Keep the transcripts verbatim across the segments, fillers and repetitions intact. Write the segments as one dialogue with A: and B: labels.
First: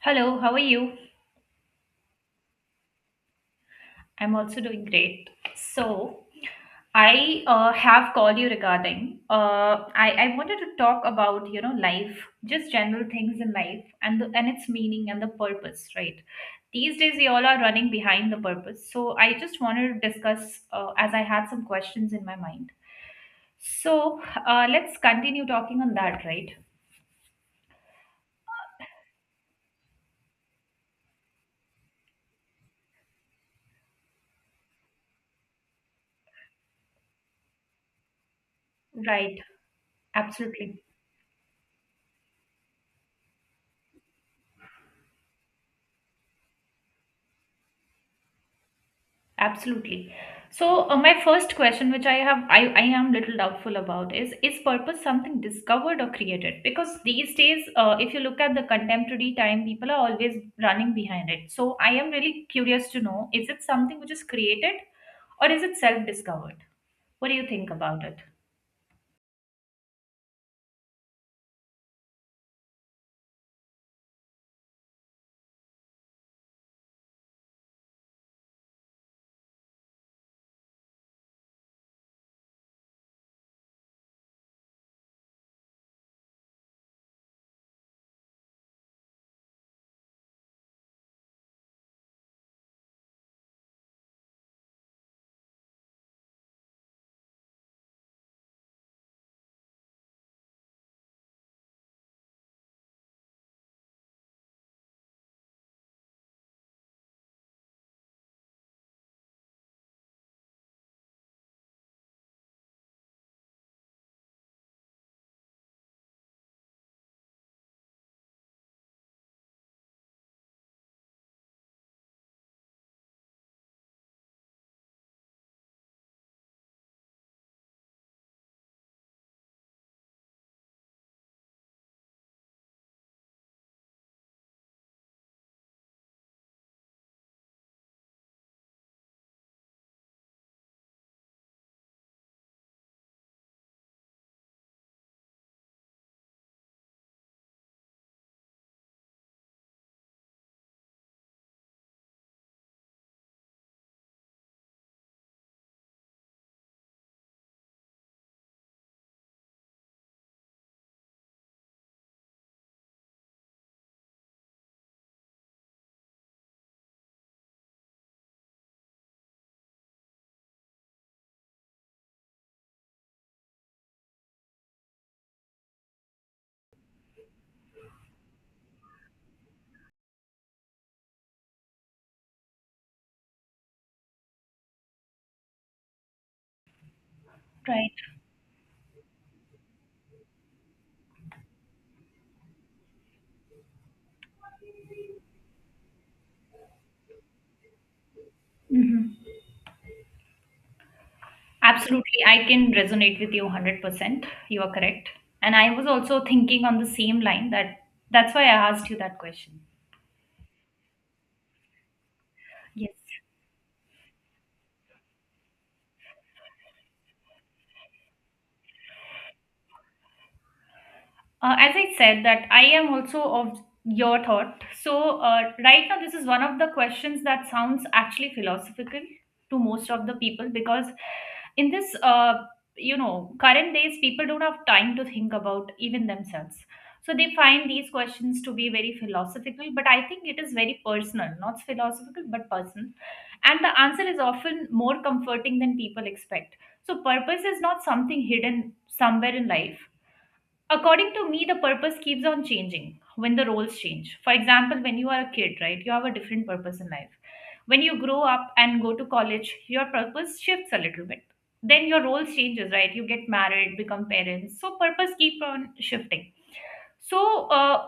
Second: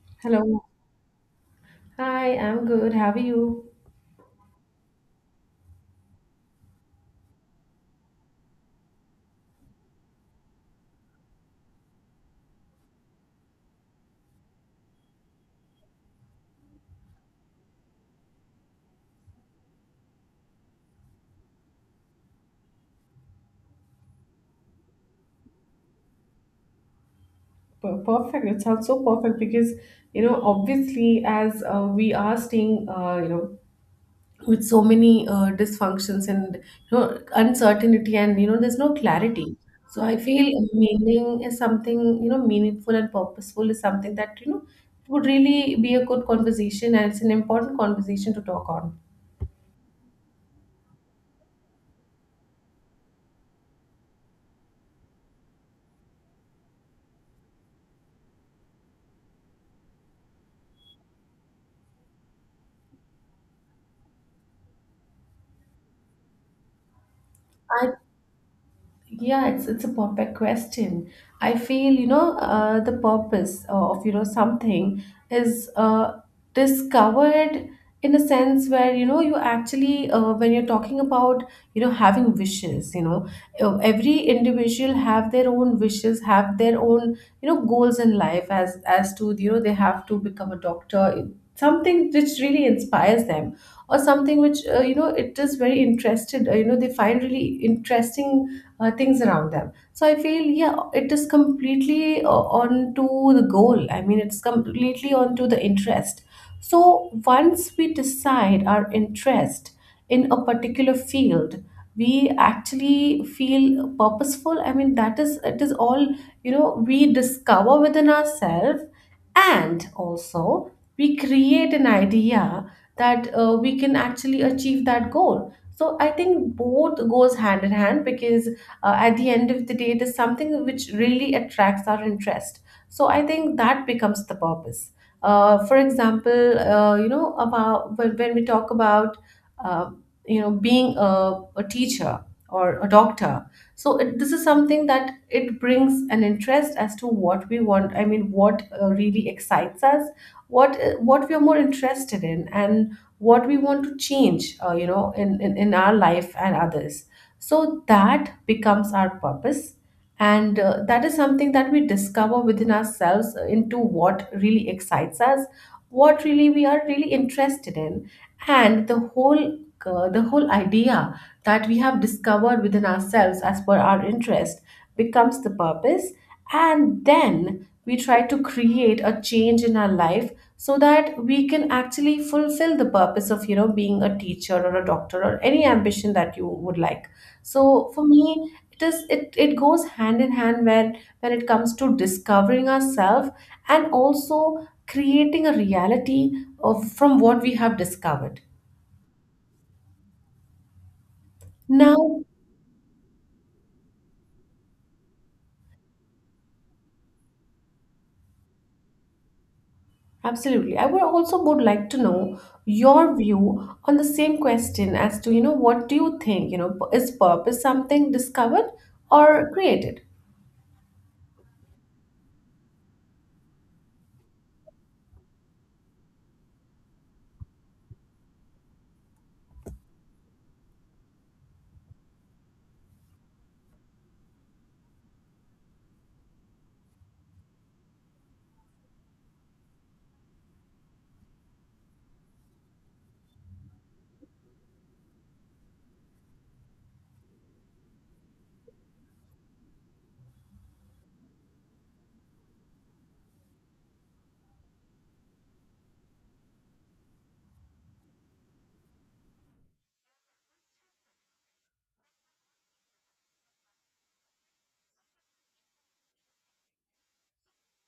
A: Hello, how are
B: Hello.
A: you?
B: Hi, I'm good. How are you?
A: I'm also doing great. So, I uh, have called you regarding uh, I, I wanted to talk about you know life, just general things in life and the, and its meaning and the purpose, right? These days we all are running behind the purpose. So I just wanted to discuss uh, as I had some questions in my mind. So uh, let's continue talking on that, right?
B: Per- Perfect. It sounds so perfect because, you know, obviously, as uh, we are staying, uh, you know, with so many uh, dysfunctions and, you know, uncertainty and, you know, there's no
A: Right,
B: clarity. So I feel
A: absolutely.
B: meaning is something, you know, meaningful and purposeful is something that, you know, would really be a good conversation, and it's an important conversation to talk on.
A: Absolutely. So, uh, my first question, which I have, I, I am little doubtful about, is is purpose something discovered or created? Because these days, uh, if you look at the contemporary time, people are always running behind it. So, I am really curious to know, is it something which is created or is it self-discovered? What do you think
B: I
A: about it?
B: Yeah, it's it's a perfect question. I feel you know uh, the purpose, uh, of you know something is, uh, discovered in a sense where you know you actually, uh, when you're talking about you know having wishes, you know uh, every individual have their own wishes, have their own, you know goals in life, as as to you know they have to become a doctor, something which really inspires them, or something which, uh, you know it is very interested, uh, you know they find really interesting, uh, things around them. So I feel, yeah, it is completely, uh, onto the goal. I mean, it's completely onto the interest. So once we decide our interest in a particular field, we actually feel purposeful. I mean, that is, it is all, you know, we discover within ourselves, and also we create an idea that, uh, we can actually achieve that goal. So I think both goes hand in hand because, uh, at the end of the day, it is something which really attracts our interest. So I think that becomes the purpose. Uh, for example, uh, you know about when, when we talk about, uh, you know being a, a teacher or a doctor. So it, this is something that it brings an interest as to what we want. I mean, what, uh, really excites us, what uh, what we are more interested in, and what we want to change, uh, you know in, in in our life and others. So that becomes our purpose, and uh, that is something that we discover within ourselves, uh, into what really excites us, what really we are really interested in. And the whole, uh, the whole idea that we have discovered within ourselves as per our interest becomes the purpose. And then we try to create a change in our life, so that we can actually fulfill the purpose of you know being a teacher or a doctor or any ambition that you would like. So
A: Right.
B: for me, it is it, it goes hand in hand when when it comes to discovering ourselves, and also creating a reality of, from what we have discovered.
A: Mhm.
B: Now,
A: Absolutely. I can resonate with you one hundred percent. You are correct. And I was also thinking on the same line that that's why I asked you that question.
B: absolutely, I would also would like to know
A: Yes.
B: your view on the same question, as to you know what do you think, you know is purpose something discovered or created?
A: Uh, as I said, that I am also of your thought. So, uh, right now, this is one of the questions that sounds actually philosophical to most of the people because in this, uh, you know, current days, people don't have time to think about even themselves. So, they find these questions to be very philosophical, but I think it is very personal, not philosophical, but personal. And the answer is often more comforting than people expect. So, purpose is not something hidden somewhere in life. According to me, the purpose keeps on changing when the roles change. For example, when you are a kid, right, you have a different purpose in life. When you grow up and go to college, your purpose shifts a little bit. Then your role changes, right? You get married, become parents. So purpose keep on shifting. So uh,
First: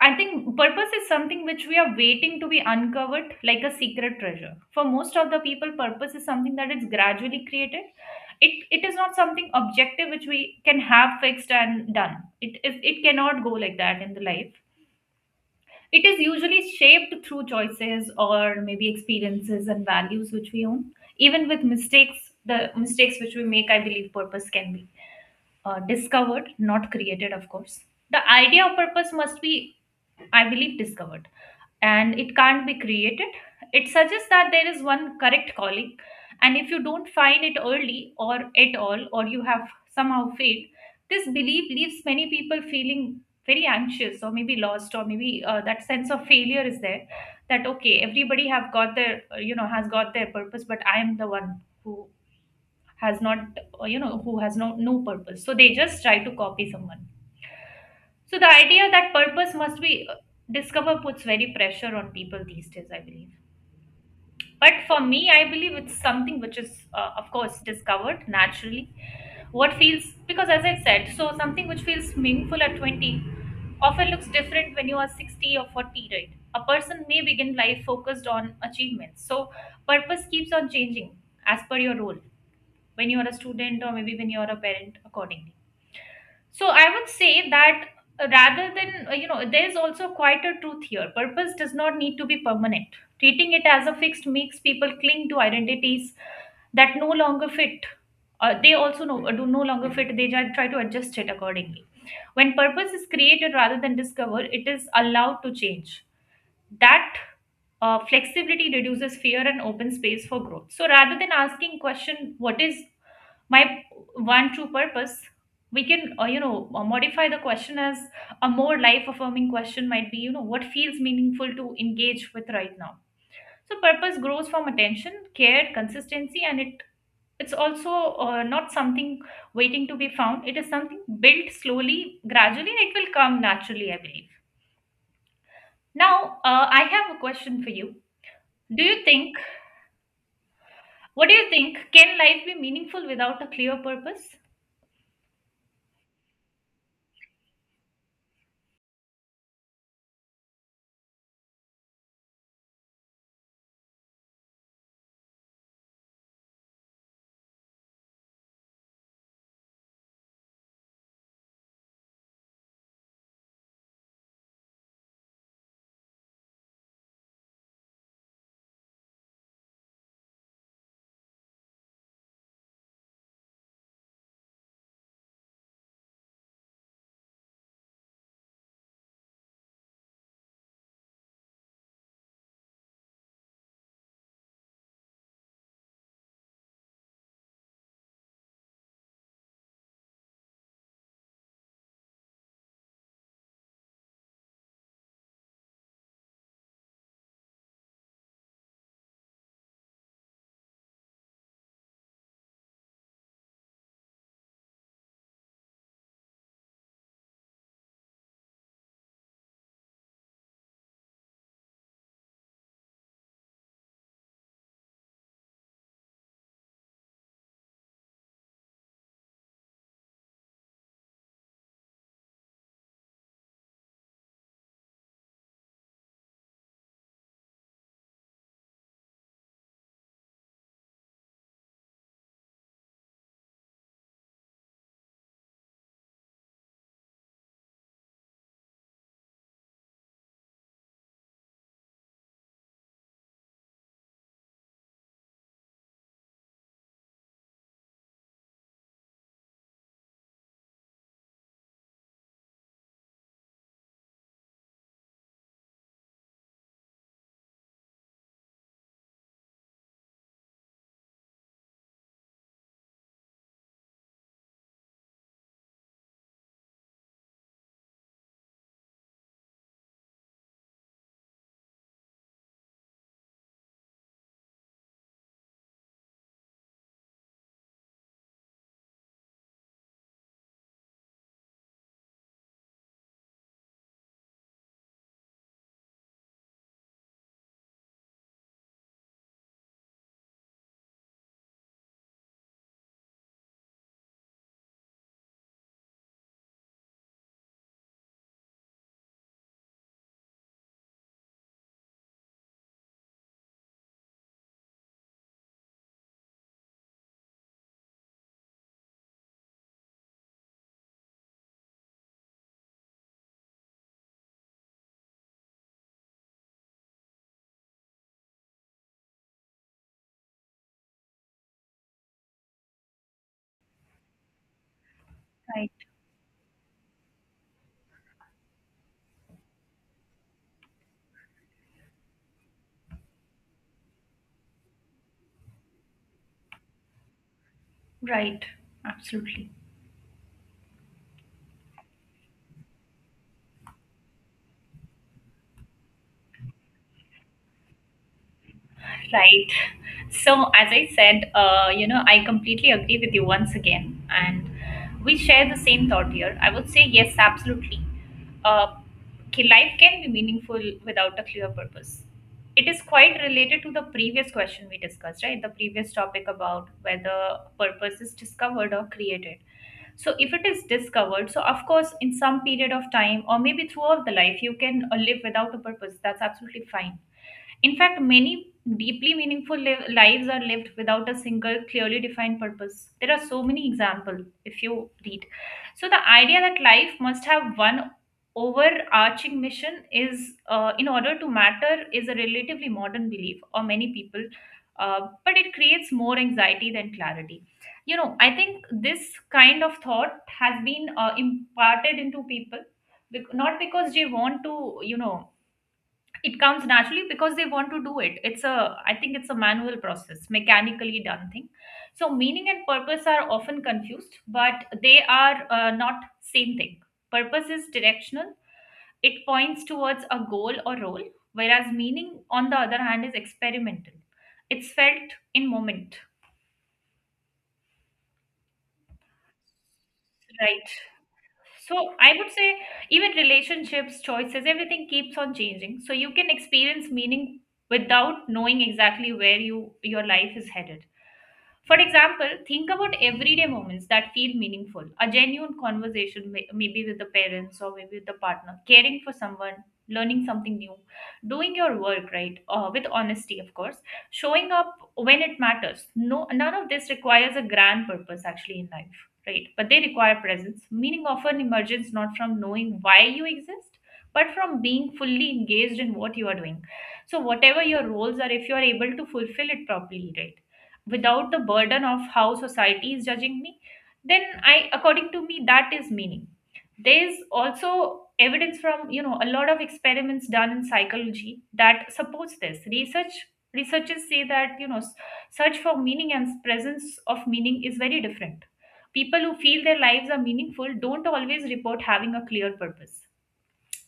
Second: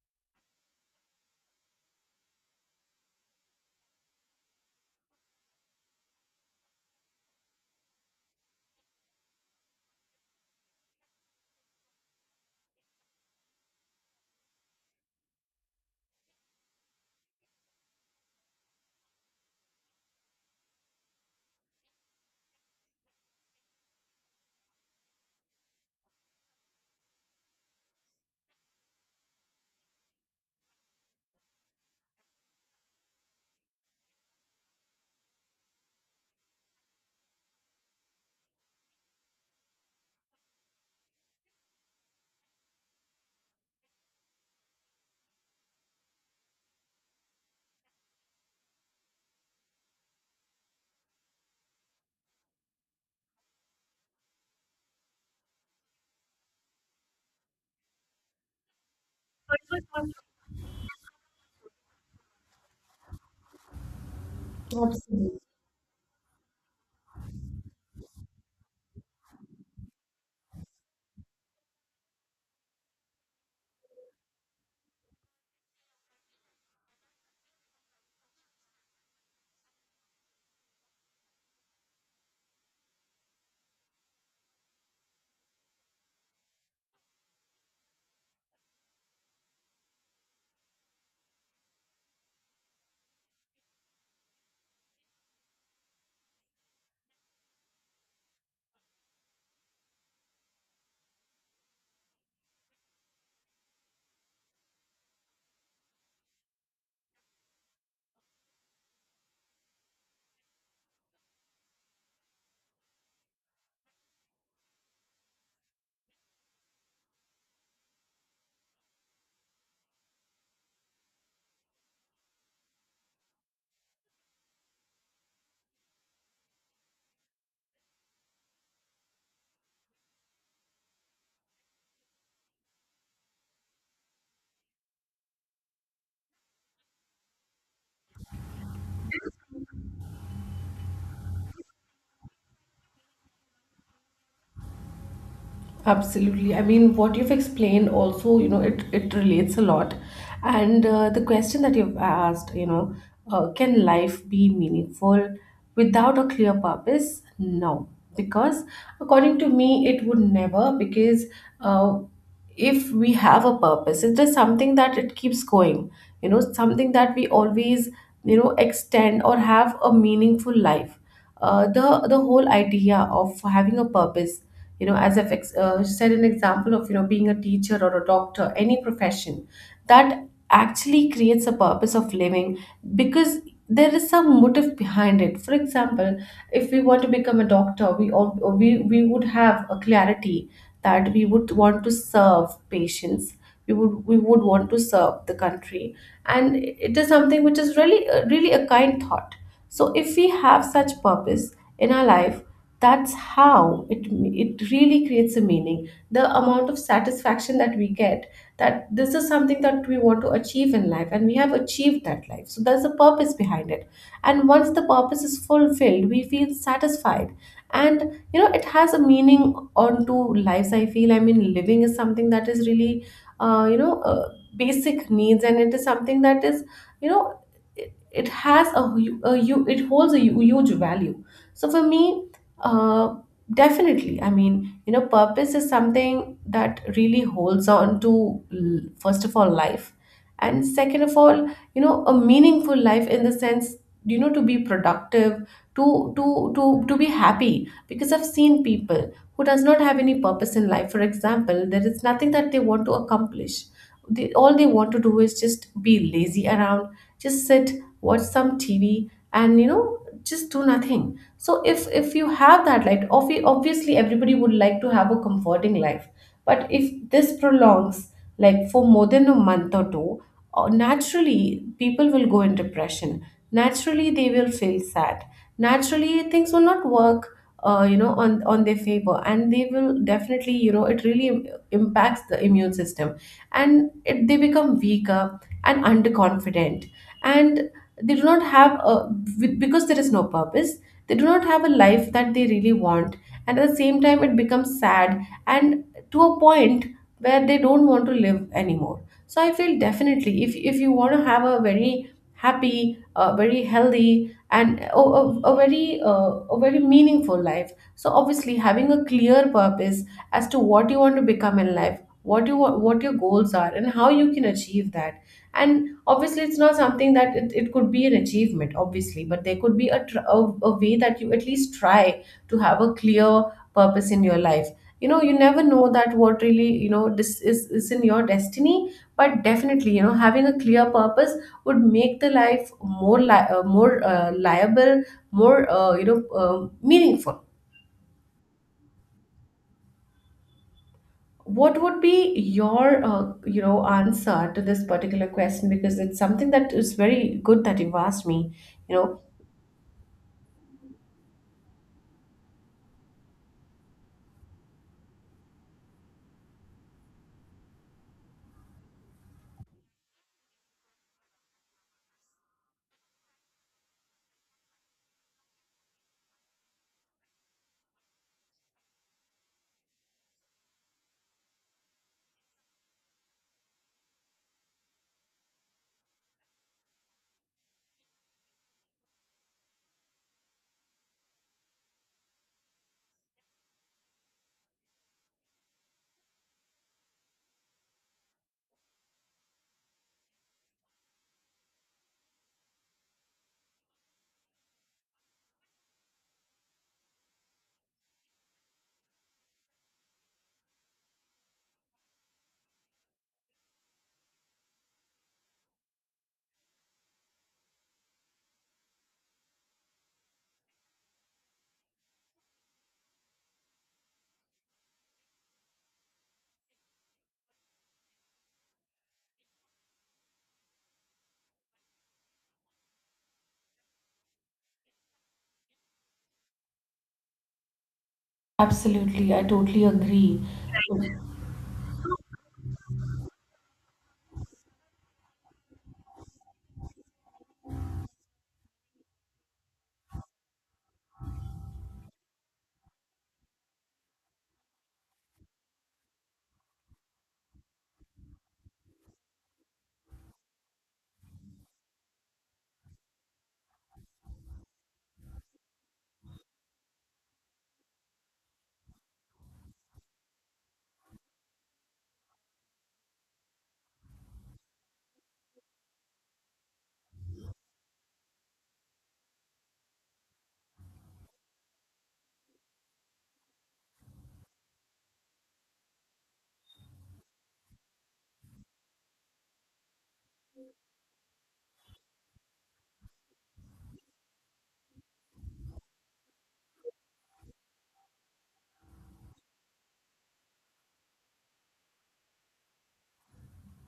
A: I think purpose is something which we are waiting to be uncovered like a secret treasure. For most of the people, purpose is something that is gradually created. It, it is not something objective which we can have fixed and done. It, is it cannot go like that in the life. It is usually shaped through choices or maybe experiences and values which we own. Even with mistakes, the mistakes which we make, I believe purpose can be uh, discovered, not created, of course. The idea of purpose must be, I believe, discovered, and it can't be created. It suggests that there is one correct calling, and if you don't find it early or at all, or you have somehow failed, this belief leaves many people feeling very anxious or maybe lost or maybe uh, that sense of failure is there, that okay, everybody have got their uh, you know has got their purpose but I am the one who has not uh, you know who has no no purpose, so they just try to copy someone. So the idea that purpose must be uh, discovered puts very pressure on people these days, I believe. But for me,
B: Absolutely.
A: I believe it's something which is, uh, of course, discovered naturally. What feels, because as I said, so something which feels meaningful at twenty often looks different when you are sixty or forty, right? A person may begin life focused on achievements. So purpose keeps on changing as per your role, when you are a student or maybe when you are a parent, accordingly. So I would say that, uh, rather than, uh, you know, there's also quite a truth here. Purpose does not need to be permanent. Treating it as a fixed makes people cling to identities that no longer fit. Uh, they also no, do no longer fit. They ju- try to adjust it accordingly. When purpose is created rather than discovered, it is allowed to change. That uh, flexibility reduces fear and opens space for growth. So rather than asking question, what is my one true purpose, we can uh, you know uh, modify the question as: a more life affirming question might be, you know what feels meaningful to engage with right now? So purpose grows from attention, care, consistency, and it it's also uh, not something waiting to be found. It is something built slowly, gradually, and it will come naturally, I believe. Now, uh, I have a question for you. Do you think, what do you think can life be meaningful without a clear purpose?
B: Absolutely. I mean, what you've explained also, you know, it, it relates a lot. And, uh, the question that you've asked, you know, uh, can life be meaningful without a clear purpose? No. Because according to me, it would never, because, uh, if we have a purpose, it's just something that it keeps going, you know something that we always, you know extend, or have a meaningful life. Uh, the the whole idea of having a purpose, you know as i've ex- uh, said an example of you know being a teacher or a doctor, any profession that actually creates a purpose of living. Because there is some motive behind it. For example, if we want to become a doctor, we all, we, we would have a clarity, that we would want to serve patients, we would we would want to serve the country. And it is something which is really really a kind thought. So if we have such purpose in our life, that's how it, it really creates a meaning. The amount of satisfaction that we get, that this is something that we want to achieve in life, and we have achieved that life, so there's a purpose behind it. And once the purpose is fulfilled, we feel satisfied. And, you know it has a meaning onto lives, I feel. I mean, living is something that is really, uh, you know uh, basic needs, and it is something that is, you know it, it has a, hu- a hu- it holds a hu- huge value. So for me, uh, definitely, I mean, you know purpose is something that really holds on to, l- first of all life, and second of all, you know a meaningful life. In the sense, you know to be productive, to to to to be happy. Because I've seen people who does not have any purpose in life. For example, there is nothing that they want to accomplish. They, all they want to do is just be lazy around, just sit, watch some TV, and you know just do nothing. So if if you have that, like obvi- obviously everybody would like to have a comforting life. But if this prolongs, like for more than a month or two, uh, naturally people will go in depression. Naturally, they will feel sad. Naturally, things will not work. Uh, you know, on on their favor, and they will definitely, you know, it really im- impacts the immune system, and it, they become weaker and underconfident. And they do not have a, with- because there is no purpose. They do not have a life that they really want, and at the same time, it becomes sad, and to a point where they don't want to live anymore. So I feel definitely, if if you want to have a very happy, uh, very healthy, and a, a, a very, uh, a very meaningful life. So obviously, having a clear purpose, as to what you want to become in life, what you want, what your goals are, and how you can achieve that. And obviously it's not something that it, it could be an achievement obviously. But there could be a, tr- a, a way, that you at least try to have a clear purpose in your life. You know you never
A: Right.
B: know that what really, you know this is, is in your destiny. But definitely, you know having a clear purpose would make the life more, li- uh, more, uh, liable, more, uh, you know uh, meaningful.
A: Right. Absolutely.
B: What would be your, uh, you know answer to this particular question? Because it's something that is very good that you've asked me, you know
A: Right. So, as I said, uh, you know, I completely agree with you once again, and we share the same thought here. I would say yes, absolutely. Uh, ki- Life can be meaningful without a clear purpose. It is quite related to the previous question we discussed, right? The previous topic about whether purpose is discovered or created. So, if it is discovered, so of course, in some period of time, or maybe throughout the life, you can uh, live without a purpose. That's absolutely fine. In fact, many deeply meaningful liv- lives are lived without a single clearly defined purpose. There are so many examples if you read. So, the idea that life must have one overarching mission is, uh, in order to matter, is a relatively modern belief or many people, uh, but it creates more anxiety than clarity. You know, I think this kind of thought has been uh, imparted into people, bec- not because they want to, you know, it comes naturally because they want to do it. It's a I think it's a manual process, mechanically done thing. So meaning and purpose are often confused, but they are uh, not same thing. Purpose is directional, it points towards a goal or role, whereas meaning on the other hand is experimental, it's felt in moment.
B: absolutely, I totally agree.
A: Right. So I would say even relationships, choices, everything keeps on changing. So you can experience meaning without knowing exactly where you your life is headed. For example, think about everyday moments that feel meaningful. A genuine conversation, may- maybe with the parents or maybe with the partner, caring for someone, learning something new, doing your work right, uh, with honesty, of course, showing up when it matters. No, none of this requires a grand purpose actually in life, right? But they require presence. Meaning often emerges not from knowing why you exist, but from being fully engaged in what you are doing. So, whatever your roles are, if you are able to fulfill it properly, right? Without the burden of how society is judging me, then I, according to me, that is meaning. There's also evidence from, you know, a lot of experiments done in psychology that supports this. Research researchers say that, you know, s- search for meaning and presence of meaning is very different. People who feel their lives are meaningful don't always report having a clear purpose.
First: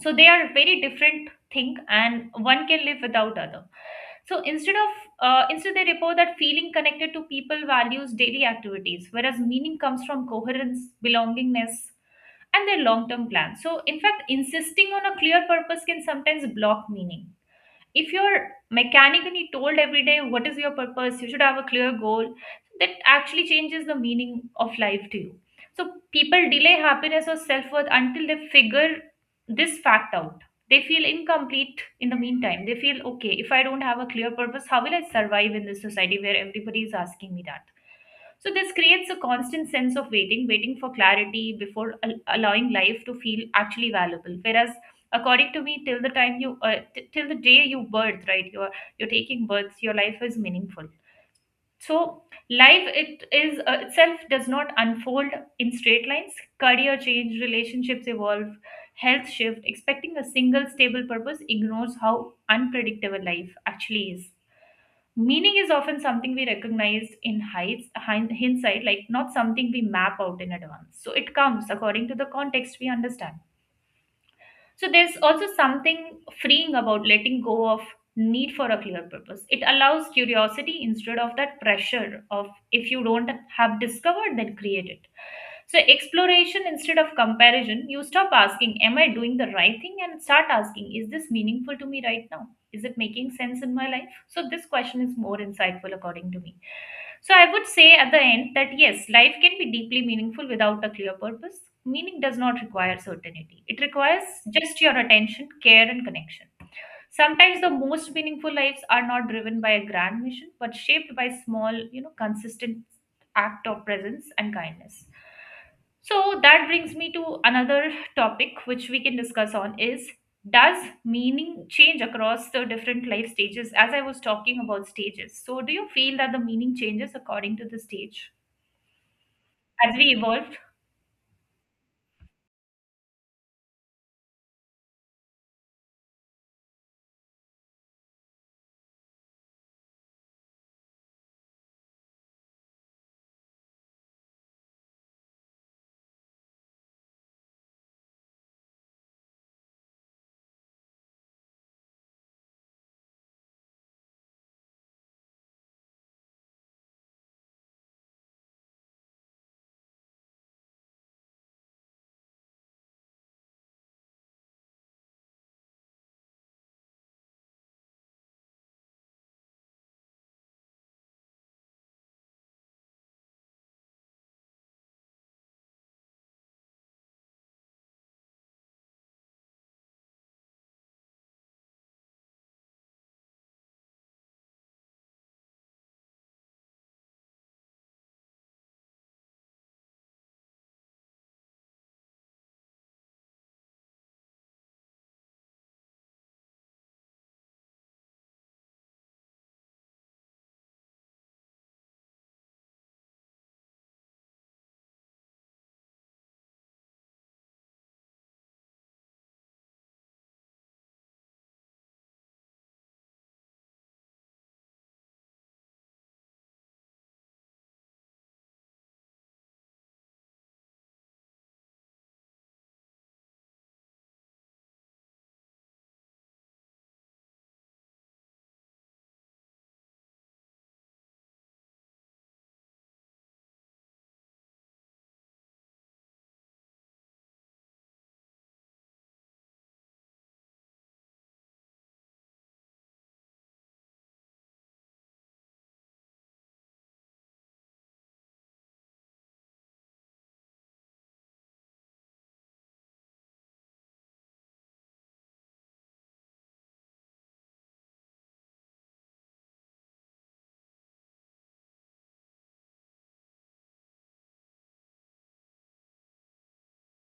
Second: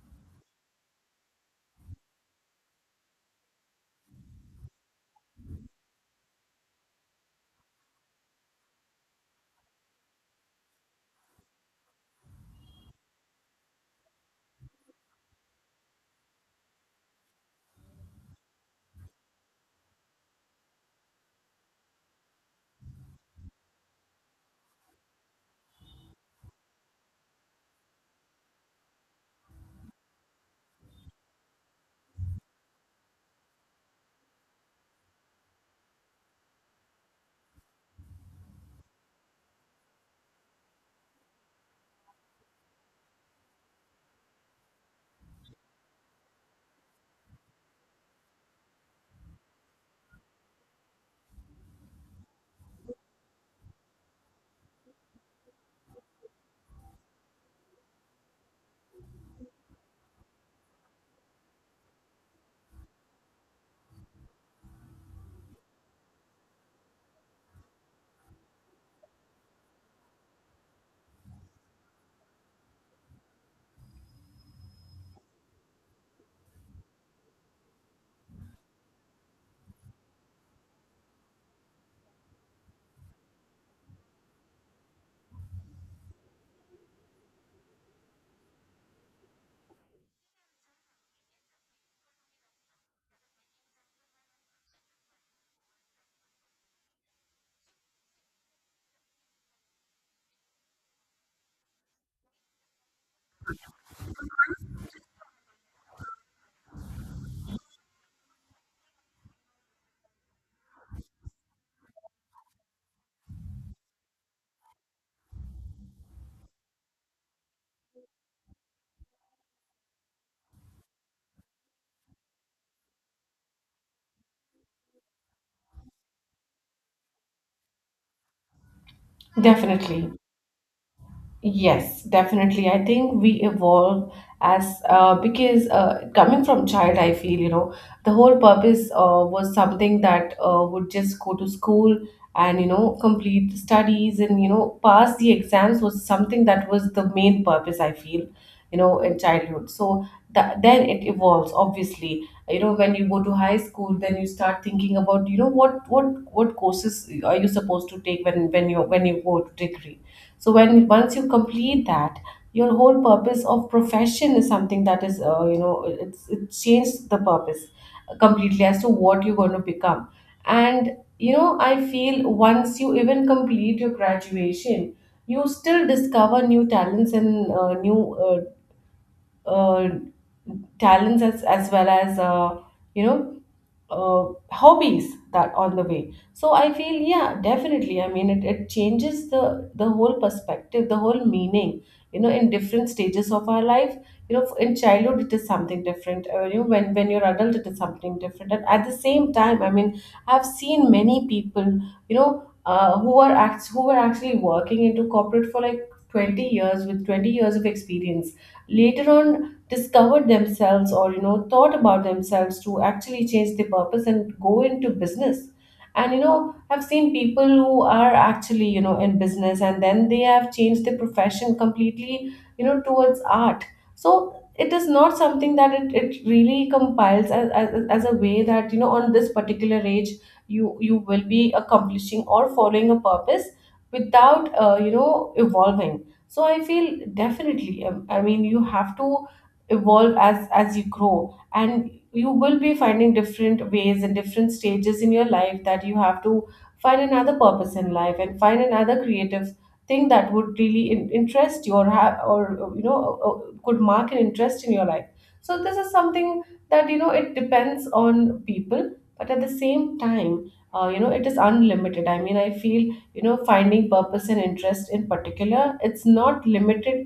A: So they are very different thing, and one can live without other. So instead of uh, instead they report that feeling connected to people, values, daily activities, whereas meaning comes from coherence, belongingness, and their long term plan. So in fact, insisting on a clear purpose can sometimes block meaning. If you're mechanically told every day what is your purpose, you should have a clear goal, that actually changes the meaning of life to you. So people delay happiness or self-worth until they figure this fact out. They feel incomplete in the meantime. They feel okay, if I don't have a clear purpose, how will I survive in this society where everybody is asking me that? So this creates a constant sense of waiting, waiting for clarity before al- allowing life to feel actually valuable. Whereas according to me, till the time you uh, t- till the day you birth, right, you're you're taking births, your life is meaningful. So life it is uh, itself does not unfold in straight lines. Career change, relationships evolve, health shift. Expecting a single stable purpose ignores how unpredictable life actually is. Meaning is often something we recognize in heights hin- hindsight, like not something we map out in advance, so it comes according to the context we understand. So there's also something freeing about letting go of need for a clear purpose. It allows curiosity instead of that pressure of if you don't have discovered, then create it. So exploration instead of comparison, you stop asking, "Am I doing the right thing?" and start asking, "Is this meaningful to me right now? Is it making sense in my life?" So this question is more insightful according to me. So I would say at the end that yes, life can be deeply meaningful without a clear purpose. Meaning does not require certainty, it requires just your attention, care, and connection. Sometimes the most meaningful lives are not driven by a grand mission, but shaped by small, you know, consistent act of presence and kindness. So that brings me to another topic which we can discuss on is, does meaning change across the different life stages, as I was talking about stages. So do you feel that the meaning changes according to the stage as we
B: Definitely.
A: evolve?
B: Yes, definitely. I think we evolve as, uh, because, uh, coming from child, I feel you know the whole purpose, uh, was something that, uh, would just go to school, and you know complete the studies and you know pass the exams, was something that was the main purpose. I feel, you know in childhood. So that, then it evolves. Obviously, you know when you go to high school, then you start thinking about you know what what what courses are you supposed to take, when when you when you go to degree. So when once you complete that, your whole purpose of profession is something that is, uh, you know it's it changed the purpose completely, as to what you're going to become. And, you know I feel once you even complete your graduation, you still discover new talents, and, uh, new, uh, uh, talents, as, as well as, uh, you know uh, hobbies that on the way. So I feel, yeah definitely, I mean it, it changes the the whole perspective, the whole meaning, you know in different stages of our life. You know in childhood it is something different, uh, you know, when when you're adult it is something different, and at the same time I mean, I've seen many people, you know uh, who are act- who were actually working into corporate for like twenty years, with twenty years of experience. Later on, discovered themselves, or you know thought about themselves to actually change their purpose and go into business. And, you know I've seen people who are actually, you know in business, and then they have changed their profession completely, you know towards art. So it is not something that it, it really compiles as, as, as a way that you know on this particular age, you you will be accomplishing or following a purpose, without, uh, you know evolving. So I feel definitely, um, I mean you have to evolve as as you grow, and you will be finding different ways and different stages in your life, that you have to find another purpose in life, and find another creative thing that would really, in, interest you, or have, or you know uh, uh, could mark an interest in your life. So this is something, that you know it depends on people. But at the same time, uh, you know it is unlimited. I mean, I feel, you know finding purpose and interest in particular, it's not limited